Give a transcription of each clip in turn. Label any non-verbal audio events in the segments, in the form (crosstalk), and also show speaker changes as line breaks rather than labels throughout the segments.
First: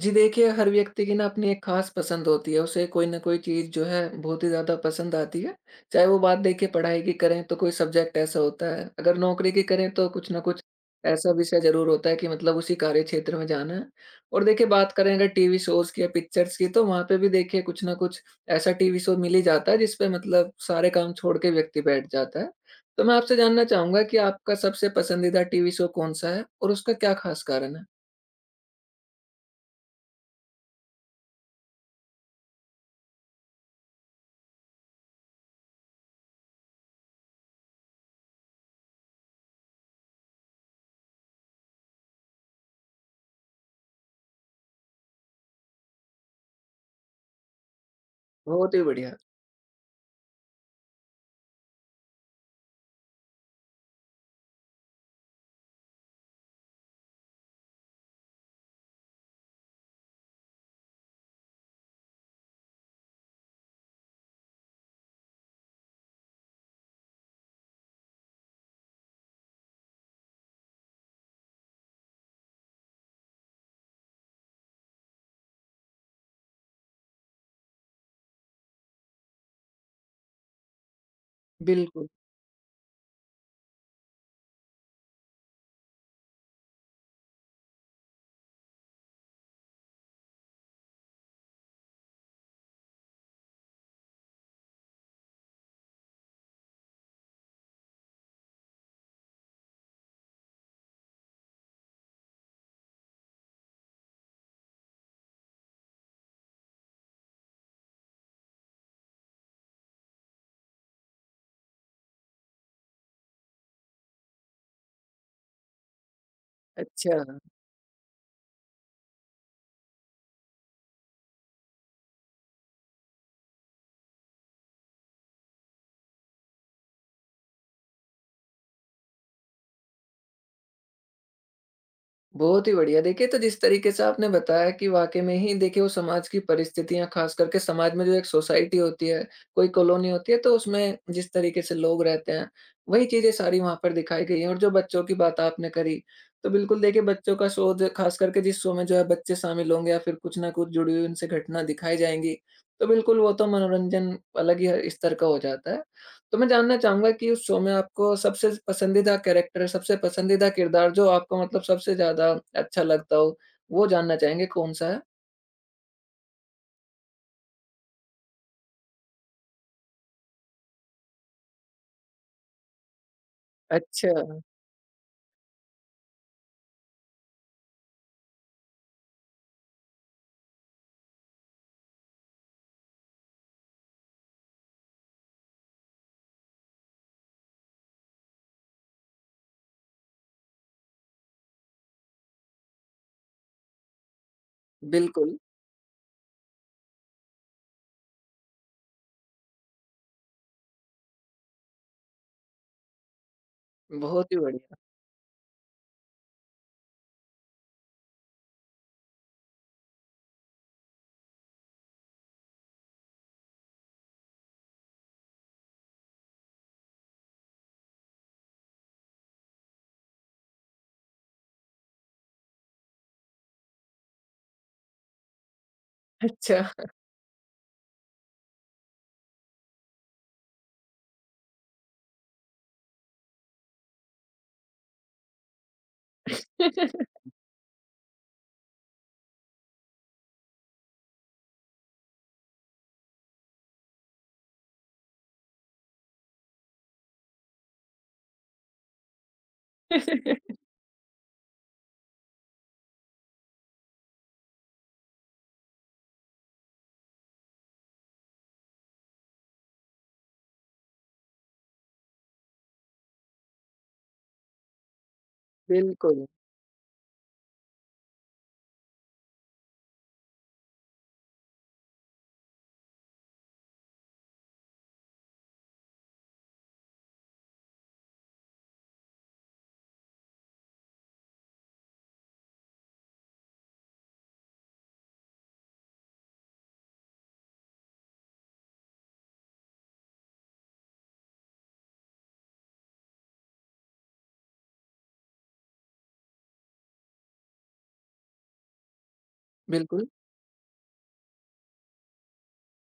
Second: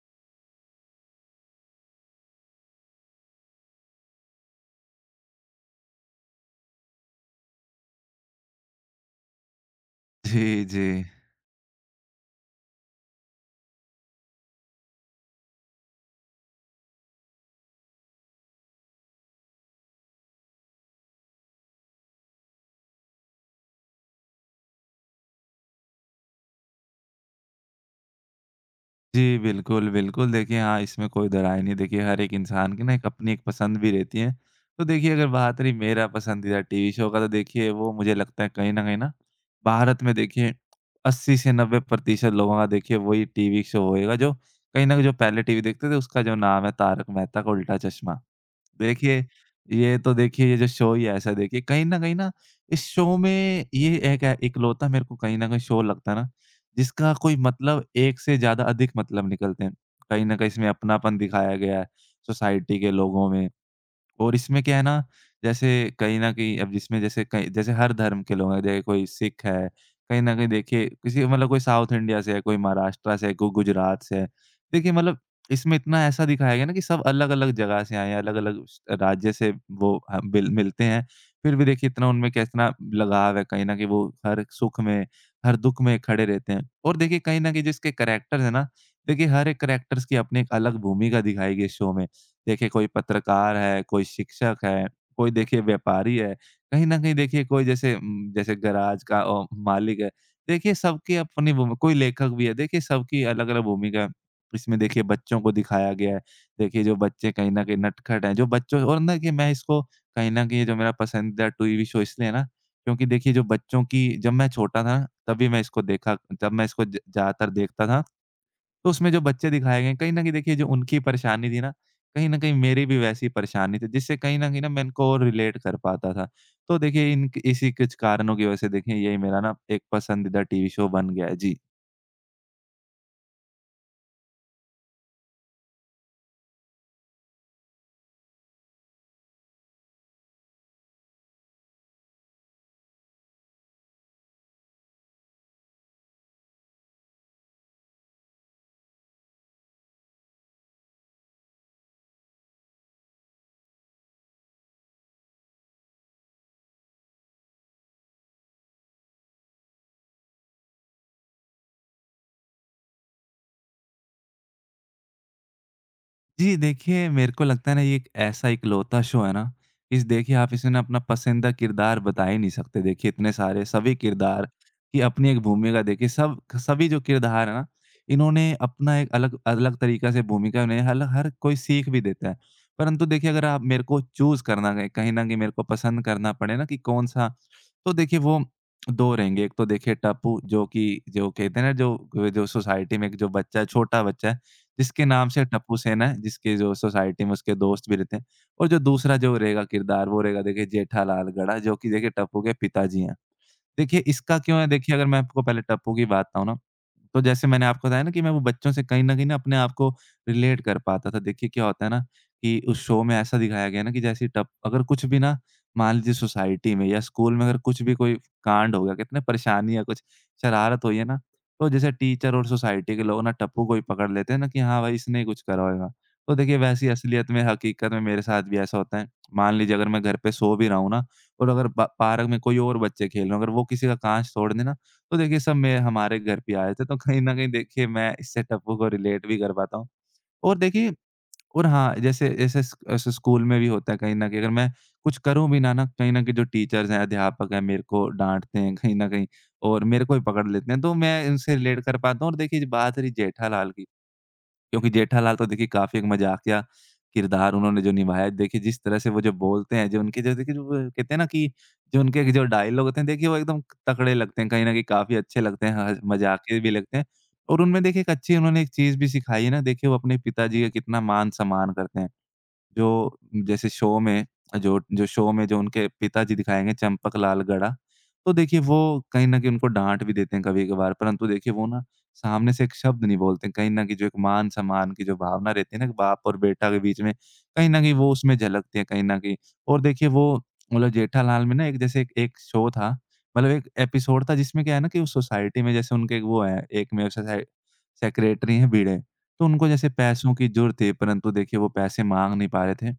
जी देखिए, हर व्यक्ति की ना अपनी एक ख़ास पसंद होती है, उसे कोई न कोई चीज़ जो है बहुत ही ज़्यादा पसंद आती है। चाहे वो बात देखिए पढ़ाई की करें तो कोई सब्जेक्ट ऐसा होता है, अगर नौकरी की करें तो कुछ न कुछ
जी, जी।
ऐसा विषय ज़रूर होता है कि मतलब उसी कार्य क्षेत्र में जाना है। और देखिए बात करें अगर टीवी शोज़ की या पिक्चर्स की तो वहाँ पे भी देखिए कुछ न कुछ ऐसा टीवी शो मिल ही जाता है जिसपे मतलब सारे काम छोड़ के व्यक्ति बैठ जाता है। तो मैं आपसे जानना चाहूँगा कि आपका सबसे पसंदीदा टीवी शो कौन-सा है और उसका क्या ख़ास कारण है?
जी, बिल्कुल, बिल्कुल। देखिए, हाँ, इसमें कोई दोहराय नहीं। देखिए, हर एक इंसान की ना एक अपनी एक पसंद भी रहती है। तो देखिए, अगर बात रही मेरा पसंदीदा टीवी शो का, तो देखिए, वो मुझे लगता है कहीं न कहीं ना, भारत में देखिए 80 से 90% लोगों का देखिए वही टीवी शो होएगा, जो कहीं न कहीं जो पहले टीवी देखते थे, उसका जो नाम है, तारक मेहता का उल्टा चश्मा।
बहुत ही बढ़िया।
देखिए, ये तो देखिए ये जो शो ही ऐसा है, देखिए कहीं न कहीं ना इस शो में ये एक है इकलौता मेरे को कहीं न कहीं शो लगता है ना, जिसका कोई मतलब एक से ज़्यादा अधिक मतलब निकलते हैं। कहीं न कहीं इसमें अपनापन दिखाया गया है, सोसाइटी के लोगों में। और इसमें क्या है ना, जैसे कहीं न कहीं अब जिसमें जैसे कई जैसे हर धर्म के लोग हैं, जैसे कोई सिख है, कहीं न कहीं देखिए किसी मतलब कोई साउथ इंडिया से है, कोई महाराष्ट्र से है, कोई गुजरात से है। देखिए मतलब इसमें इतना ऐसा दिखाया गया ना कि सब अलग-अलग जगह से आए हैं, अलग-अलग स राज्य से वो ह बिल मिलते हैं। फिर भी देखिए
बिल्कुल।
इतना उनमें कितना लगाव है, कहीं न कहीं वो हर सुख में, हर दुःख में खड़े रहते हैं। और देखिए कहीं न कहीं जिसके कैरेक्टर्स हैं ना, देखिए हर एक कैरेक्टर्स की अपनी एक अलग भूमिका दिखाई गई इस शो में। देखिए कोई पत्रकार है, कोई शिक्षक है, कोई देखिए व्यापारी है, कहीं न कहीं देखिए कोई जैसे जैसे गैराज का मालिक है। देखिए सबकी अपनी भूमि कोई लेखक भी है, देखिए सबकी अलग-अलग भूमिका है। इसमें देखिए बच्चों को दिखाया गया है, देखिए जो बच्चे कहीं न कहीं नटखट हैं, जो बच्चों और ना कि मैं इसको कहीं न कहीं ये जो मेरा पसंदीदा टीवी शो इसलिए है ना, क्योंकि देखिए जो बच्चों की जब मैं छोटा था, तभी मैं इसको देखा, जब मैं इसको ज
अच्छा,
ज़्यादातर देखता था। तो उसमें जो बच्चे दिखाए गए हैं, कहीं न कहीं देखिए जो उनकी परेशानी थी ना, कहीं न कहीं मेरी भी वैसी परेशानी थी, जिससे कहीं न कहीं ना मैं इनको और रिलेट कर पाता था। तो देखिए इन इसी कुछ कारणों की वजह से देखिए यही मेरा ना एक पसंदीदा टीवी शो बन गया है। जी।
बहुत ही बढ़िया। देखिए, तो जिस तरीके से आपने बताया कि वाक़ई में ही देखिए वो समाज की परिस्थितियाँ ख़ास करके समाज में जो एक सोसाइटी होती है, कोई कॉलोनी होती है तो उसमें जिस तरीके से लोग रहते हैं, वही चीज़ें सारी वहाँ पर दिखाई गई हैं। और जो बच्चों की बात आपने करी, तो बिल्कुल देखिए बच्चों का शोध ख़ास करके जिस शो में जो है बच्चे शामिल होंगे या फिर कुछ न कुछ जुड़ी हुई उनसे घटना दिखाई जाएँगी, तो बिल्कुल वो तो मनोरंजन अलग ही ह स्तर का हो जाता है। तो मैं जानना चाहूँगा कि उस शो में आपको सबसे पसंदीदा कैरेक्टर, सबसे पसंदीदा किरदार जो आपको मतलब सबसे ज़्यादा अच्छा लगता हो, वो जानना चाहेंगे कौन-सा है?
जी, देखिए मेरे को लगता है ना ये एक ऐसा इकलौता शो है ना, इस देखिए आप इसमें ना अपना पसंदीदा किरदार बता ही नहीं सकते। देखिए इतने सारे सभी
अच्छा।
किरदार की अपनी एक भूमिका, देखिए सब सभी जो किरदार है ना, इन्होंने अपना एक अलग अलग तरीक़े से भूमिका ने हल हर कोई सीख भी देता है। परंतु देखिए अगर आप मेरे को चूज़ करना है, कहीं न कहीं मेरे को पसंद करना पड़े ना कि कौन-सा, तो देखिए वो 2 रहेंगे। एक तो देखिए टप्पू, जो कि जो कहते हैं ना, जो जो सोसाइटी में एक जो बच्चा है, छोटा बच्चा है। जिसके नाम
बिल्कुल,
से टप्पू सेन है, जिसके जो सोसाइटी में उसके दोस्त भी रहते हैं, और जो दूसरा जो रहेगा किरदार, वो रहेगा देखिए जेठालाल गढ़ा, जो कि देखिए टप्पू के पिताजी हैं। देखिए,
बहुत
इसका
ही
क्यों है,
बढ़िया।
देखिए अगर मैं आपको पहले टप्पू की बात बताऊँ ना, तो जैसे मैंने आपको बताया ना कि मैं वो बच्चों से कहीं न कहीं ना अपने आप को रिलेट कर पाता था। देखिए क्या होता है ना कि उस शो में ऐसा दिखाया गया है ना कि जैसे टप अगर कुछ भी ना, मान लीजिए सोसाइटी में या स्कूल में अगर कुछ भी कोई कांड हो गया, कितने परेशानी या कुछ शरारत हुई है ना, तो जैसे टीचर और सोसाइटी के लोग ना टप्पू को ही पकड़ लेते हैं ना कि हाँ भाई इसने ही कुछ करा होगा। तो देखिए
अच्छा।
वैसे ही असलियत में, हकीकत में, मेरे साथ भी ऐसा होता है। मान लीजिए अगर मैं घर पे सो भी रहा हूँ ना, और अगर ब पार्क में कोई और बच्चे खेल रहे हों, अगर वो किसी का काँच तोड़ दें ना, तो देखिए सब मे हमारे घर पे आए थे, तो कहीं न कहीं देखिए मैं इस सेटअपों को रिलेट भी कर पाता हूँ। और देखिए, और हाँ, जैसे जैसे स ऐसे स्कूल में भी होता है, कहीं न कहीं अगर मैं कुछ करूँ भी ना ना, कहीं न कहीं जो टीचर्स हैं, अध्यापक हैं, मेरे को डाँटते हैं कहीं न कहीं और मेरे को ही पकड़ लेते हैं, तो मैं उनसे रिलेट कर पाता हूँ। और देखिए बात रही जेठालाल की, क्योंकि जेठालाल तो देखिए काफ़ी एक मज़ाकिया किरदार उन्होंने जो निभाया है, देखिए जिस तरह से वो जो बोलते हैं, जो उनके जो देखिए जो वो कहते हैं ना कि जो उनके जो डायलॉग होते हैं, देखिए वो एकदम तगड़े लगते हैं, कहीं न कहीं काफ़ी अच्छे लगते हैं, ह
बिल्कुल,
मज़ाकिया भी लगते हैं। और उनमें देखिए एक अच्छी उन्होंने एक चीज़ भी सिखाई है ना, देखिए वो अपने पिताजी का कितना मान-सम्मान करते हैं। जो जैसे शो में जो जो शो में जो उनके पिताजी दिखाएँगे चंपक लाल गड़ा, तो देखिए वो कहीं न कहीं उनको डाँट भी देते हैं कभी-कभार, परंतु देखिए वो ना सामने से एक शब्द नहीं बोलते हैं। कहीं न कहीं जो एक मान-सम्मान की जो भावना रहती है ना, कि बाप और बेटा के बीच में, कहीं न कहीं वो उसमें झलकती है कहीं न कहीं। और देखिए वो मतलब जेठालाल में ना एक जैसे एक एक शो था, मतलब एक एपिसोड था जिसमें क्या है ना कि उस सोसाइटी में जैसे उनके एक वो है, एक मेरे सोसाइ सेक्रेटरी हैं भिड़े। तो उनको जैसे
बिल्कुल।
पैसों की ज़रूरत थी, परंतु देखिए वो पैसे माँग नहीं पा रहे थे।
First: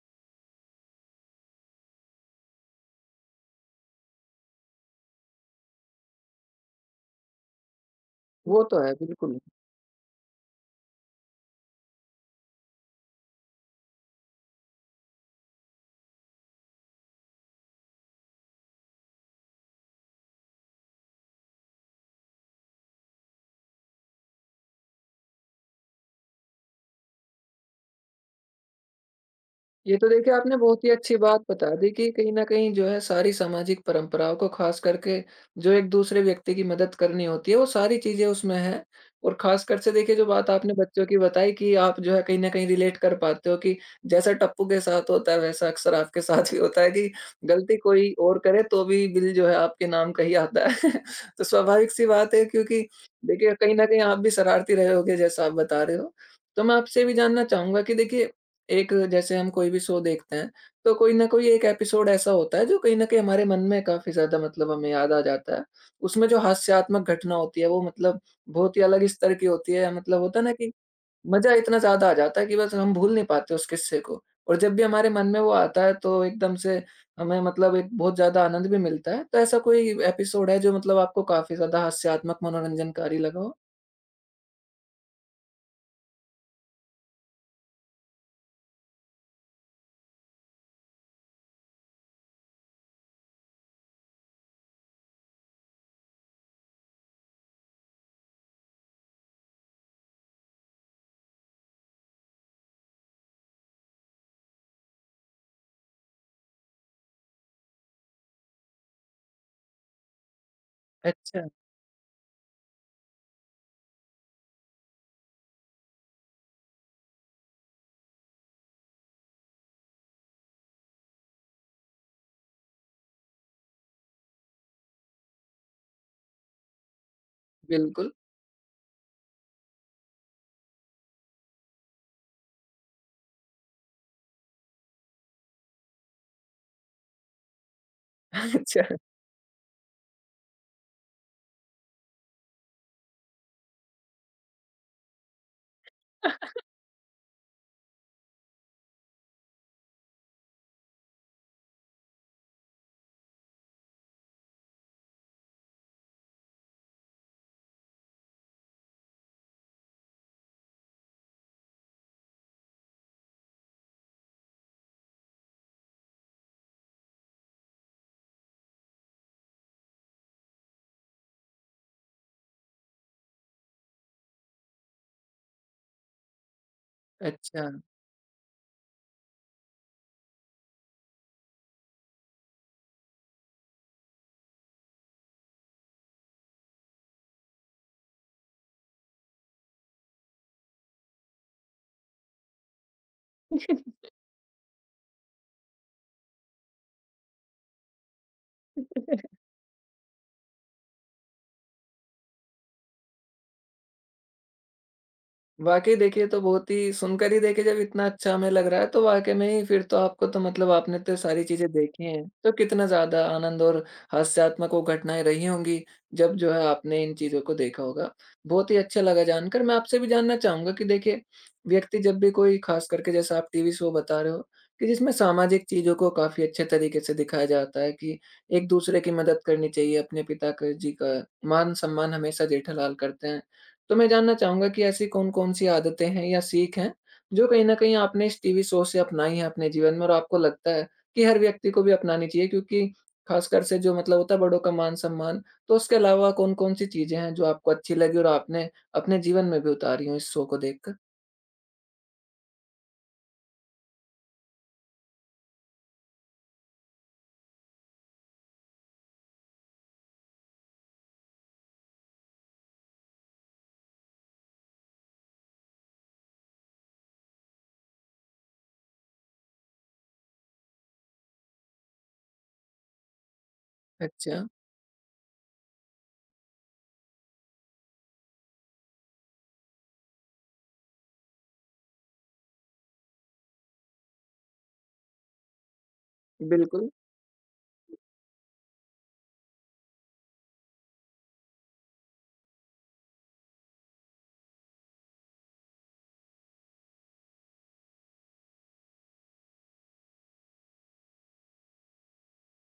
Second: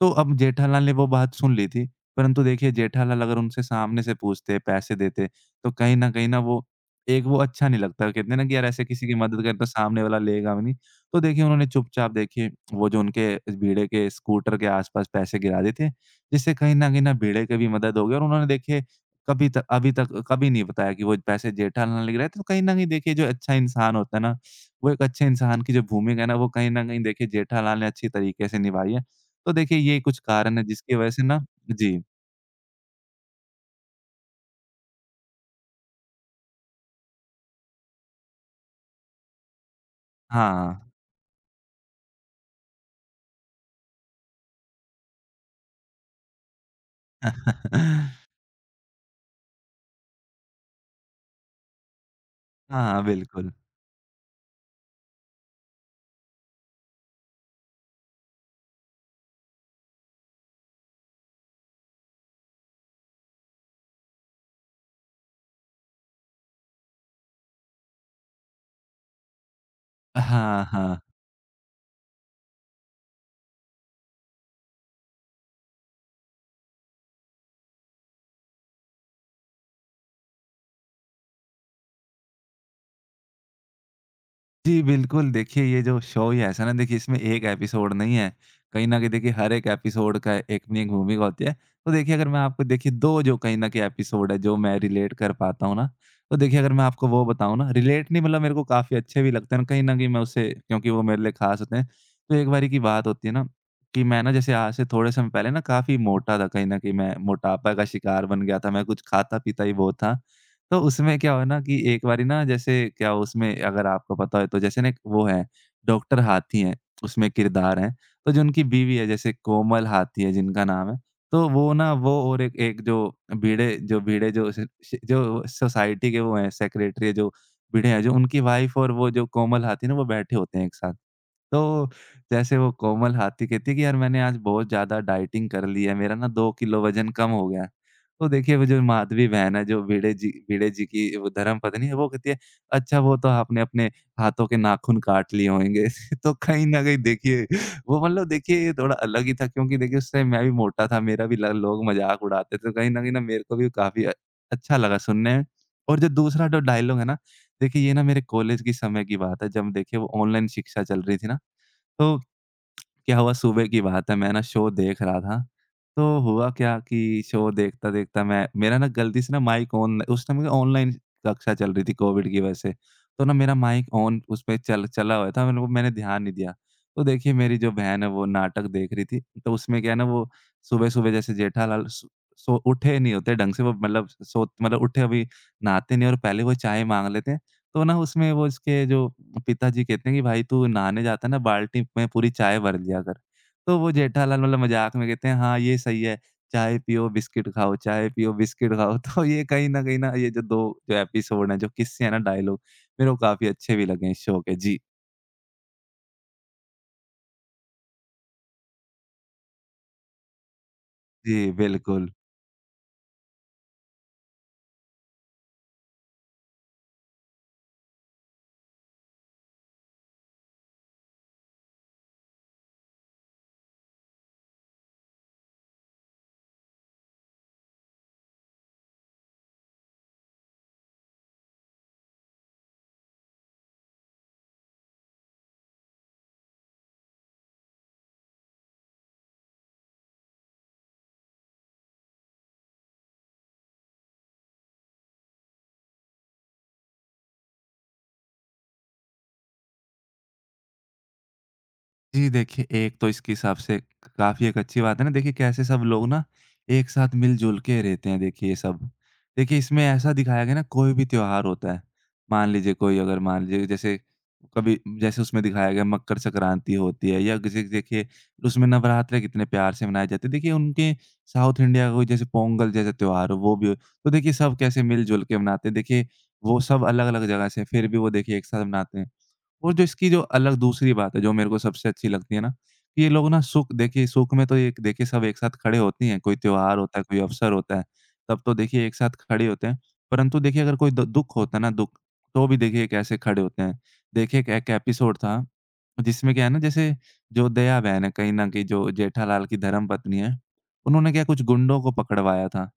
तो अब जेठालाल ने वो बात सुन ली थी, परंतु देखिए जेठालाल अगर उनसे सामने से पूछते, पैसे देते, तो कहीं न कहीं ना वो अच्छा नहीं लगता। कहते हैं ना कि
वो
यार
तो
ऐसे
है,
किसी की
बिल्कुल।
मदद करें तो सामने वाला लेगा भी नहीं। तो देखिए उन्होंने चुपचाप देखिए वो जो उनके भिड़े के स्कूटर के आस-पास पैसे गिरा दिए थे, जिससे कहीं न कहीं ना भिड़े की भी मदद हो गई, और उन्होंने देखिए कभी तक अभी तक कभी नहीं बताया कि वो पैसे जेठालाल ने गिराए थे। तो कहीं न कहीं देखिए जो अच्छा इंसान होता है ना, वो एक अच्छे इंसान की जो भूमिका है ना, वो कहीं न कहीं देखिए जेठालाल ने अच्छी तरीके से निभाई है। तो देखिए
ये
ये
तो
कुछ
देखिए
कारण
आपने
है
बहुत ही
जिसकी वजह
अच्छी
से ना,
बात बता दी
जी।
कि कहीं न कहीं जो है सारी सामाजिक परंपराओं को ख़ास करके जो एक-दूसरे व्यक्ति की मदद करनी होती है वो सारी चीज़ें उसमें हैं। और ख़ासकर से देखिए जो बात आपने
हाँ।
बच्चों की बताई कि आप जो है कहीं न कहीं रिलेट कर पाते हो कि जैसा टप्पू के साथ होता है वैसा अक्सर आपके साथ भी होता है कि गलती कोई
(laughs)
और करे तो भी बिल जो है आपके नाम का ही आता है। (laughs) तो स्वाभाविक सी बात है क्योंकि
हाँ, बिल्कुल।
देखिए कहीं न कहीं आप भी शरारती रहे होगे जैसा आप बता रहे हो। तो मैं आपसे ये भी जानना चाहूँगा कि देखिए एक जैसे हम कोई भी शो देखते हैं, तो कोई ना कोई एक एपिसोड ऐसा होता है जो कहीं न कहीं हमारे मन में काफ़ी ज़्यादा मतलब हमें याद आ जाता है। उसमें जो हास्यात्मक घटना होती है वो मतलब बहुत ही अलग स्तर की होती है, मतलब होता है ना
हाँ,
कि
हाँ।
मज़ा इतना ज़्यादा आ जाता है कि बस हम भूल नहीं पाते उस किस्से को। और जब भी हमारे मन में वो आता है तो एकदम से हमें मतलब एक बहुत ज़्यादा आनंद भी मिलता है। तो ऐसा कोई एपिसोड है जो मतलब आपको काफ़ी ज़्यादा हास्यात्मक मनोरंजनकारी लगा हो?
जी, बिल्कुल। देखिए, ये जो शो ही ऐसा है ना, देखिए इसमें एक एपिसोड नहीं है। कहीं न कहीं देखिए हर एक एपिसोड का एक न एक भूमिका होती है। तो देखिए अगर मैं आपको देखिए 2 जो कहीं न कहीं एपिसोड है जो मैं रिलेट कर पाता हूँ ना, तो देखिए अगर मैं आपको वो बताऊँ ना, रिलेट नहीं मतलब मेरे को काफ़ी अच्छे भी लगते हैं। कहीं न कहीं मैं उससे, क्योंकि वो मेरे लिए ख़ास होते हैं। तो एक बारी की बात होती है ना कि मैं ना जैसे आज से थोड़े समय पहले ना काफ़ी मोटा था। कहीं न कहीं मैं मोटापा का शिकार बन गया था। मैं कुछ खाता-पीता ही बहुत था। तो उसमें क्या हुआ
अच्छा,
ना कि एक बारी ना जैसे क्या हुआ, उसमें अगर आपको पता हो तो जैसे ना एक वो है डॉक्टर हाथी है, उसमें किरदार है। तो जो उनकी बीवी है जैसे कोमल हाथी है जिनका नाम है, तो वो ना वो और एक एक जो भिड़े जो भिड़े जो स जो सोसाइटी के वो हैं, सेक्रेटरी है जो भिड़े हैं,
बिल्कुल।
जो उनकी वाइफ़ और वो जो कोमल हाथी है ना, वो बैठे होते हैं एक साथ। तो जैसे वो कोमल हाथी कहती है कि यार मैंने आज बहुत ज़्यादा डाइटिंग कर ली है, मेरा ना 2 किलो वज़न कम हो गया है। तो
(laughs)
देखिए वो जो
अच्छा,
माधवी बहन है, जो भिड़े जी की वो धर्मपत्नी है, वो कहती है, "अच्छा वो तो आपने अपने हाथों के नाखून काट लिए होंगे।" (laughs) तो कहीं न कहीं देखिए वो मतलब देखिए ये थोड़ा अलग ही था, क्योंकि देखिए उस टाइम मैं भी मोटा था, मेरा भी ल लोग मज़ाक उड़ाते थे, तो कहीं न कहीं ना मेरे को भी काफ़ी अच्छा लगा सुनने में। और जो दूसरा जो डायलॉग है ना, देखिए ये ना मेरे कॉलेज के समय की बात है, जब देखिए वो ऑनलाइन शिक्षा चल रही थी ना, तो क्या हुआ, सुबह की बात है, मैं ना शो देख रहा था। तो हुआ क्या कि शो देखता-देखता मैं मेरा ना गलती से ना माइक ऑन, उस समय ऑनलाइन कक्षा चल रही थी कोविड की वजह से। तो ना मेरा माइक ऑन उसपे चल चला हुआ था, मैंने ध्यान नहीं दिया। तो देखिए मेरी
अच्छा।
जो बहन है वो नाटक देख रही थी। तो उसमें क्या है ना वो सुबह-सुबह जैसे जेठालाल सो उठे नहीं होते ढंग से, वो मतलब सो मतलब उठे अभी नहाते नहीं और पहले वो चाय माँग लेते हैं। तो ना उसमें वो इसके जो पिताजी कहते हैं कि भाई तू नहाने जाता है ना बाल्टी में पूरी चाय भर लिया कर। तो वो जेठालाल मतलब मज़ाक में कहते हैं हाँ, ये सही है, चाय पियो बिस्किट खाओ, चाय पियो बिस्किट खाओ। (laughs) तो
(laughs)
ये कहीं न कहीं ना ये जो 2 जो एपिसोड हैं, जो किस्से हैं ना डायलॉग मेरे को काफ़ी अच्छे भी लगे इस शो के। जी।
वाक़ई देखिए, ये तो बहुत ही सुनकर ही देखिए जब इतना अच्छा हमें लग रहा है, तो वाक़ई में ही फिर तो आपको तो मतलब आपने तो
जी,
सारी चीज़ें देखी
बिल्कुल।
हैं, तो कितना ज़्यादा आनंद और हास्यात्मक वो घटनाएँ रही होंगी, जब जो है आपने इन चीज़ों को देखा होगा। बहुत ही अच्छा लगा जानकर। मैं आपसे भी जानना चाहूँगा कि देखिए, व्यक्ति जब भी कोई ख़ास करके जैसा आप टीवी शो बता रहे हो, कि जिसमें सामाजिक चीज़ों को काफ़ी अच्छे तरीके से दिखाया जाता है कि एक-दूसरे की मदद करनी चाहिए, अपने पिता क जी का मान-सम्मान हमेशा जेठालाल करते हैं। तो मैं जानना चाहूँगा कि ऐसी कौन-कौन सी आदतें हैं या सीख हैं, जो कहीं न कहीं आपने इस टीवी शो से अपनाई हैं अपने जीवन में और आपको लगता है कि हर व्यक्ति को भी अपनानी चाहिए, क्योंकि खासकर से जो मतलब होता है बड़ों का मान-सम्मान, तो उसके अलावा कौन-कौन सी चीज़ें हैं जो आपको अच्छी लगी और आपने अपने जीवन में भी उतारी हों इस शो को देखकर?
जी देखिए, एक तो इसके हिसाब से काफ़ी एक अच्छी बात है ना देखिए कैसे सब लोग ना एक साथ मिल-जुल के रहते हैं देखिए ये सब। देखिए इसमें ऐसा दिखाया गया ना कोई भी त्योहार होता है, मान लीजिए कोई अगर मान लीजिए जैसे कभी जैसे उसमें दिखाया गया मकर संक्रांति होती है या किसी देखिए उसमें नवरात्रे कितने प्यार से मनाए जाते हैं। देखिए उनके साउथ इंडिया का कोई जैसे पोंगल जैसा त्योहार हो वो भी हो, तो देखिए
अच्छा,
सब कैसे मिल-जुल के मनाते हैं। देखिए वो सब अलग-अलग जगह से फिर भी वो देखिए एक साथ मनाते हैं। और जो इसकी जो अलग दूसरी बात है, जो मेरे को सबसे अच्छी लगती है ना, कि ये लोग ना सुख देखिए सुख में तो एक देखिए सब एक साथ खड़े होते ही हैं, कोई त्योहार
बिल्कुल।
होता है, कोई अवसर होता है, तब तो देखिए एक साथ खड़े होते हैं। परंतु देखिए अगर कोई द दुःख होता है ना दुःख, तो भी देखिए कैसे खड़े होते हैं। देखिए एक एक एपिसोड था, जिसमें क्या है ना जैसे जो दया बहन है, कहीं न कहीं जो जेठालाल की धर्मपत्नी है, उन्होंने क्या कुछ गुंडों को पकड़वाया था।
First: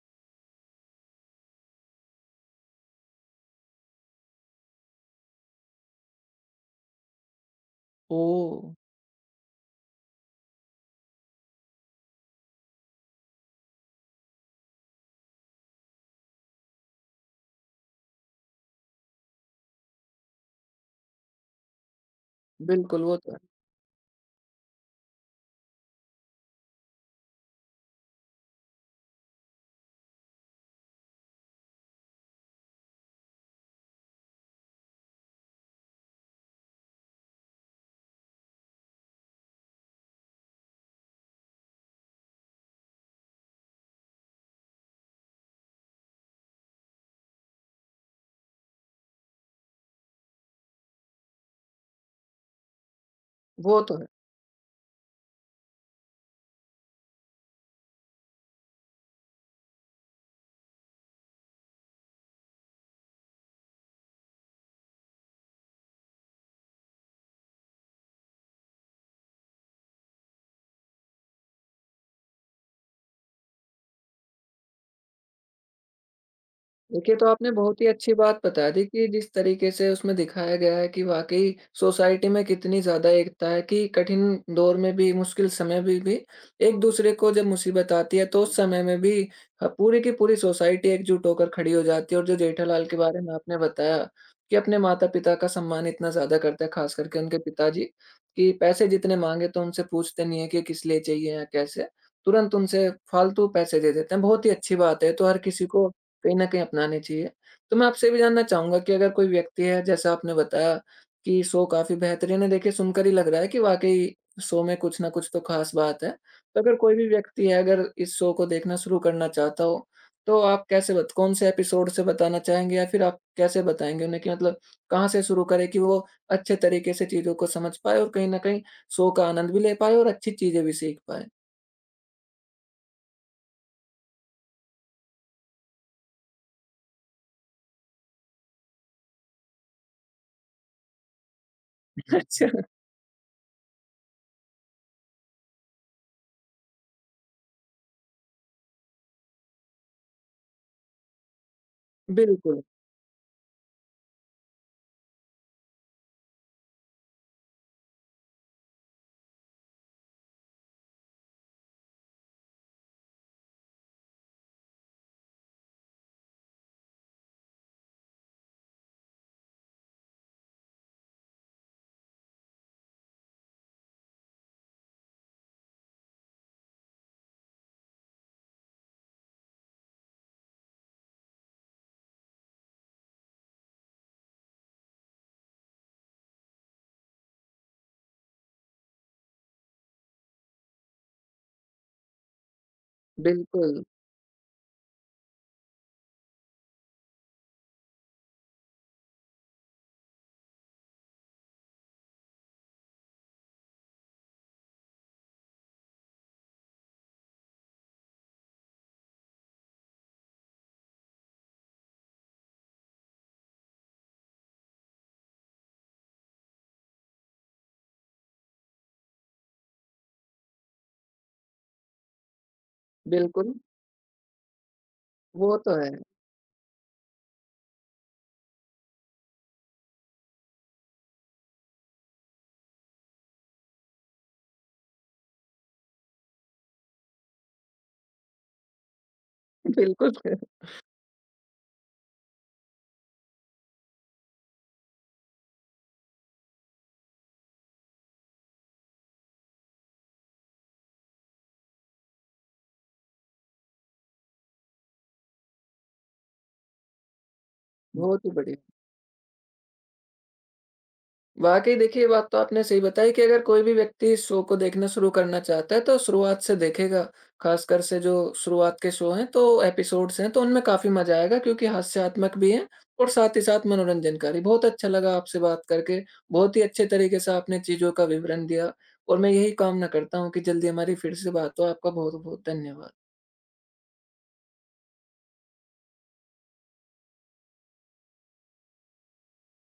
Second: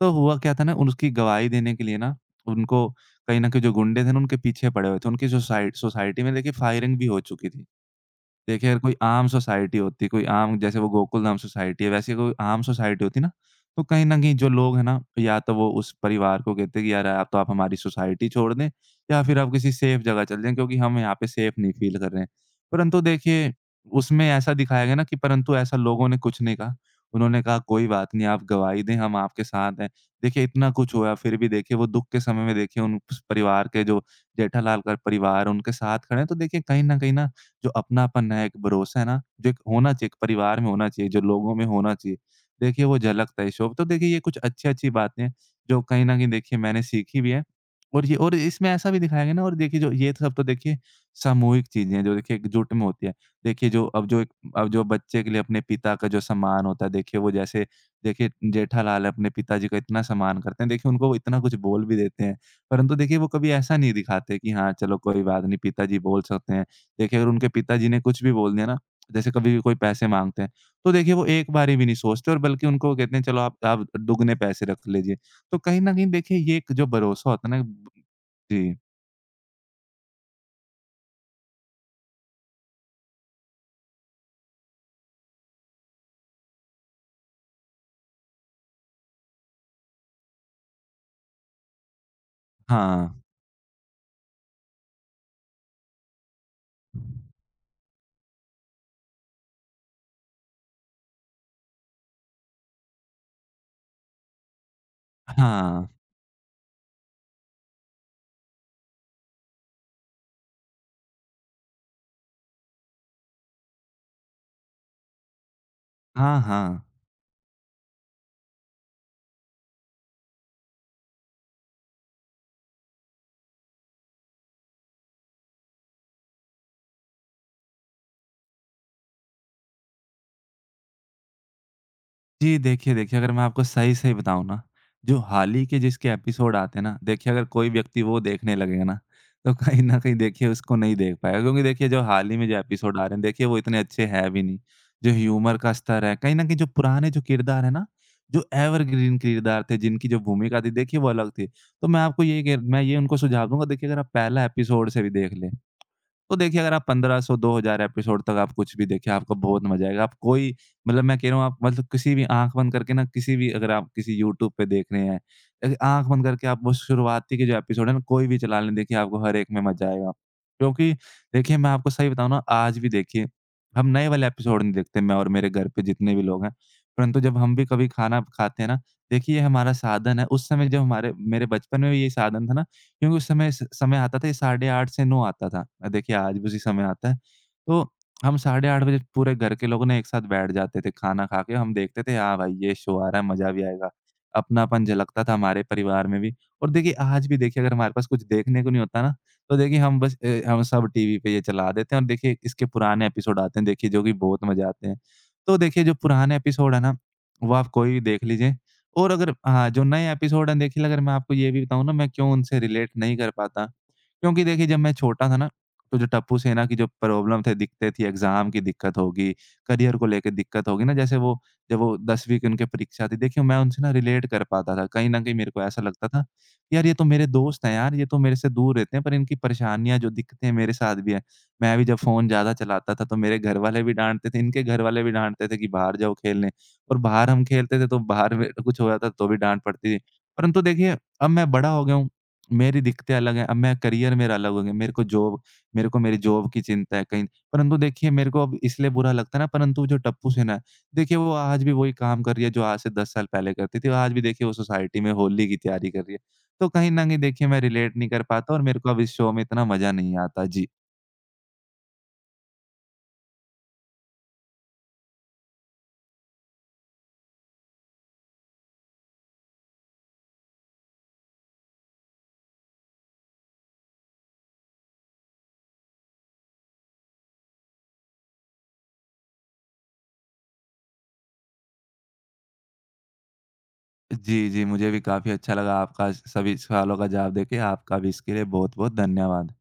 तो हुआ क्या था ना उसकी गवाही देने के लिए ना, उनको कहीं न कहीं जो गुंडे थे ना उनके पीछे पड़े हुए थे। उनकी सोसाइटी में देखिए फायरिंग भी हो चुकी थी।
ओह!
देखिए, अगर कोई आम सोसाइटी होती, कोई आम जैसे वो गोकुल धाम सोसाइटी है, वैसे कोई आम सोसाइटी होती ना, तो कहीं न कहीं जो लोग हैं ना, या तो वो उस परिवार को कहते कि यार, या तो आप हमारी सोसाइटी छोड़ दें या फिर आप किसी सेफ जगह चले जाएँ क्योंकि हम यहाँ पे सेफ नहीं फ़ील कर रहे हैं। परंतु
बिल्कुल, वो तो है।
देखिए, उसमें ऐसा दिखाया गया ना कि परंतु ऐसा लोगों ने कुछ नहीं कहा। उन्होंने कहा, "कोई बात नहीं, आप गवाही दें, हम आपके साथ हैं।" देखिए, इतना कुछ हुआ फिर भी देखिए वो दुःख के समय में देखिए उन उस परिवार के जो जेठालाल का परिवार, उनके साथ खड़े हैं, तो देखिए कहीं न कहीं ना जो अपनापन है, एक भरोसा है ना, जो एक होना चाहिए, एक परिवार में होना चाहिए, जो लोगों में होना चाहिए, देखिए वो झलकता है शो। तो देखिए ये कुछ अच्छी-अच्छी बातें हैं, जो कहीं न कहीं देखिए मैंने सीखी भी हैं और ये और इसमें ऐसा भी दिखाया गया ना और देखिए जो ये सब तो देखिए सामूहिक चीज़ें हैं, जो देखिए एकजुट में होती है। देखिए
वो
जो
तो
अब जो एक अब जो बच्चे के लिए अपने पिता का जो सम्मान होता है, देखिए वो जैसे देखिए जेठालाल है, अपने पिताजी का इतना सम्मान करते हैं, देखिए उनको वो इतना कुछ बोल भी देते हैं, परंतु देखिए वो कभी ऐसा नहीं दिखाते कि हाँ, चलो कोई बात नहीं, पिताजी बोल सकते हैं। देखिए, अगर उनके पिताजी ने कुछ भी बोल दिया ना, जैसे कभी भी कोई पैसे माँगते हैं, तो देखिए वो एक बारी भी नहीं सोचते और बल्कि उनको वो कहते हैं चलो आप दुगने पैसे रख लीजिए। तो कहीं न कहीं देखिए ये एक जो
देखिए, तो
भरोसा होता
आपने
है ना।
बहुत ही अच्छी बात बता
जी।
दी कि जिस तरीके से उसमें दिखाया गया है कि वाक़ई सोसाइटी में कितनी ज़्यादा एकता है कि कठिन दौर में भी, मुश्किल समय में भी एक-दूसरे को जब मुसीबत आती है, तो उस समय में भी ह पूरी की पूरी सोसाइटी एकजुट होकर खड़ी हो जाती है। और जो जेठालाल के
हाँ।
बारे में आपने बताया कि अपने माता-पिता का सम्मान इतना ज़्यादा करते हैं, ख़ास करके उनके पिताजी, कि पैसे जितने माँगे तो उनसे पूछते नहीं है कि किस लिए चाहिए या कैसे, तुरंत उनसे फ़ालतू पैसे दे देते हैं। बहुत ही अच्छी बात है, तो हर किसी
हाँ।
को कहीं न कहीं अपनाने चाहिए। तो मैं आपसे भी जानना चाहूँगा कि अगर कोई व्यक्ति है, जैसा आपने बताया कि शो काफ़ी बेहतरीन है, देखिए सुनकर ही लग रहा है कि वाक़ई शो में कुछ न कुछ तो ख़ास बात है।
हाँ,
तो अगर
हाँ।
कोई भी व्यक्ति है, अगर इस शो को देखना शुरू करना चाहता हो, तो आप कैसे बत कौन-से एपिसोड से बताना चाहेंगे या फिर आप कैसे बताएँगे उन्हें कि मतलब कहाँ से शुरू करें कि वो अच्छे तरीके से चीज़ों को समझ पाएँ और कहीं न कहीं शो का आनंद भी ले पाएँ और अच्छी चीज़ें भी सीख पाएँ? हुँ,
जी, देखिए देखिए, अगर मैं आपको सही-सही बताऊँ ना, जो हाल ही के जिसके एपिसोड आते हैं ना, देखिए अगर कोई व्यक्ति वो देखने लगेगा ना, तो कहीं न कहीं देखिए उसको नहीं देख पाएगा क्योंकि देखिए जो
हुँ। (laughs)
हाल ही
अच्छा,
में जो एपिसोड आ रहे हैं, देखिए वो इतने अच्छे हैं भी नहीं। जो ह्यूमर का स्तर है, कहीं न कहीं जो पुराने जो किरदार हैं ना, जो एवरग्रीन किरदार थे, जिनकी जो भूमिका थी देखिए वो अलग थी। तो मैं आपको ये कह
बिल्कुल,
मैं ये उनको सुझाव दूँगा देखिए अगर आप पहला एपिसोड से भी देख लें, तो देखिए अगर आप 1500 2000 एपिसोड तक आप कुछ भी देखें, आपको बहुत मज़ा आएगा। आप कोई मतलब मैं कह रहा हूँ आप मतलब किसी भी आँख बंद करके ना किसी भी अगर आप किसी यूट्यूब पे देख रहे हैं, आँख बंद करके आप वो शुरुआती के जो एपिसोड है ना कोई भी चला लें देखिए आपको हर एक में मज़ा आएगा। क्योंकि देखिए मैं आपको सही बताऊँ ना आज भी देखिए, हम नए वाले एपिसोड नहीं देखते मैं और मेरे घर पे जितने भी लोग हैं। परंतु जब हम भी कभी खाना खाते हैं ना, देखिए ये हमारा साधन है। उस समय जब हमारे मेरे बचपन में भी ये साधन था ना क्योंकि उस समय स समय आता था ये 8:30 से 9 आता था। देखिए आज भी उसी समय आता है। तो हम 8:30 बजे पूरे घर के लोगों ने एक साथ बैठ जाते थे खाना खा के। हम देखते थे हाँ भाई ये शो आ रहा है, मज़ा भी
बिल्कुल,
आएगा। अपनापन झलकता था हमारे परिवार में भी। और देखिए आज भी देखिए अगर हमारे पास कुछ देखने को नहीं होता ना, तो देखिए हम बस हम सब टीवी पे ये चला देते हैं और देखिए इसके पुराने एपिसोड आते हैं देखिए जो कि बहुत मज़े आते हैं। तो देखिए जो पुराने एपिसोड है ना, वो आप कोई भी देख लीजिए और अगर हाँ, जो नए एपिसोड हैं देखिए अगर मैं आपको ये भी बताऊँ ना मैं क्यों उनसे रिलेट नहीं कर पाता, क्योंकि देखिए जब मैं छोटा था ना, तो जो टप्पू सेना की जो प्रॉब्लम थे दिखते थी एग्ज़ाम की दिक्कत होगी, करियर को लेके दिक्कत होगी ना जैसे वो जब वो 10वीं की उनकी परीक्षा थी देखिए
बिल्कुल।
मैं उनसे ना रिलेट कर पाता था। कहीं न कहीं मेरे
वो
को
तो
ऐसा
है।
लगता था, यार ये तो मेरे दोस्त हैं यार, ये तो मेरे से दूर रहते हैं पर इनकी परेशानियाँ जो दिक्कतें मेरे साथ भी हैं। मैं भी जब फ़ोन ज़्यादा चलाता था तो मेरे घर वाले भी डाँटते थे, इनके घर वाले भी डाँटते थे कि बाहर जाओ खेलने। और बाहर हम खेलते थे तो बाहर में कुछ हो जाता तो भी डाँट पड़ती थी।
बिल्कुल। (laughs)
परंतु देखिए अब मैं बड़ा हो गया हूँ, मेरी दिक्कतें अलग हैं, अब मैं करियर मेरा अलग हो गया, मेरे को जॉब मेरे को मेरी जॉब की चिंता है कहीं परंतु देखिए मेरे को अब इसलिए बुरा लगता है ना परंतु जो टप्पू सेना है, देखिए वो आज भी वही काम कर रही है जो आज से 10 साल पहले करती थी और आज भी देखिए वो सोसाइटी में होली की तैयारी कर रही है। तो कहीं न कहीं देखिए मैं रिलेट नहीं कर
बहुत ही
पाता
बढ़िया।
और मेरे को अब इस शो में इतना मज़ा नहीं आता। जी।
वाक़ई देखिए, ये बात तो आपने सही बताई कि अगर कोई भी व्यक्ति इस शो को देखना शुरू करना चाहता है तो शुरुआत से देखेगा। ख़ासकर से जो शुरुआत के शो हैं तो एपिसोड्स हैं तो उनमें काफ़ी मज़ा आएगा, क्योंकि हास्यात्मक भी हैं और साथ ही साथ मनोरंजनकारी। बहुत अच्छा लगा आपसे बात करके, बहुत ही अच्छे तरीके से आपने चीज़ों का विवरण दिया और मैं यही कामना करता हूँ कि जल्दी हमारी फिर से बात हो। आपका बहुत-बहुत धन्यवाद।
जी, जी, मुझे भी काफ़ी अच्छा लगा आपका सभी सवालों का जवाब देके, आपका भी इसके लिए बहुत-बहुत धन्यवाद।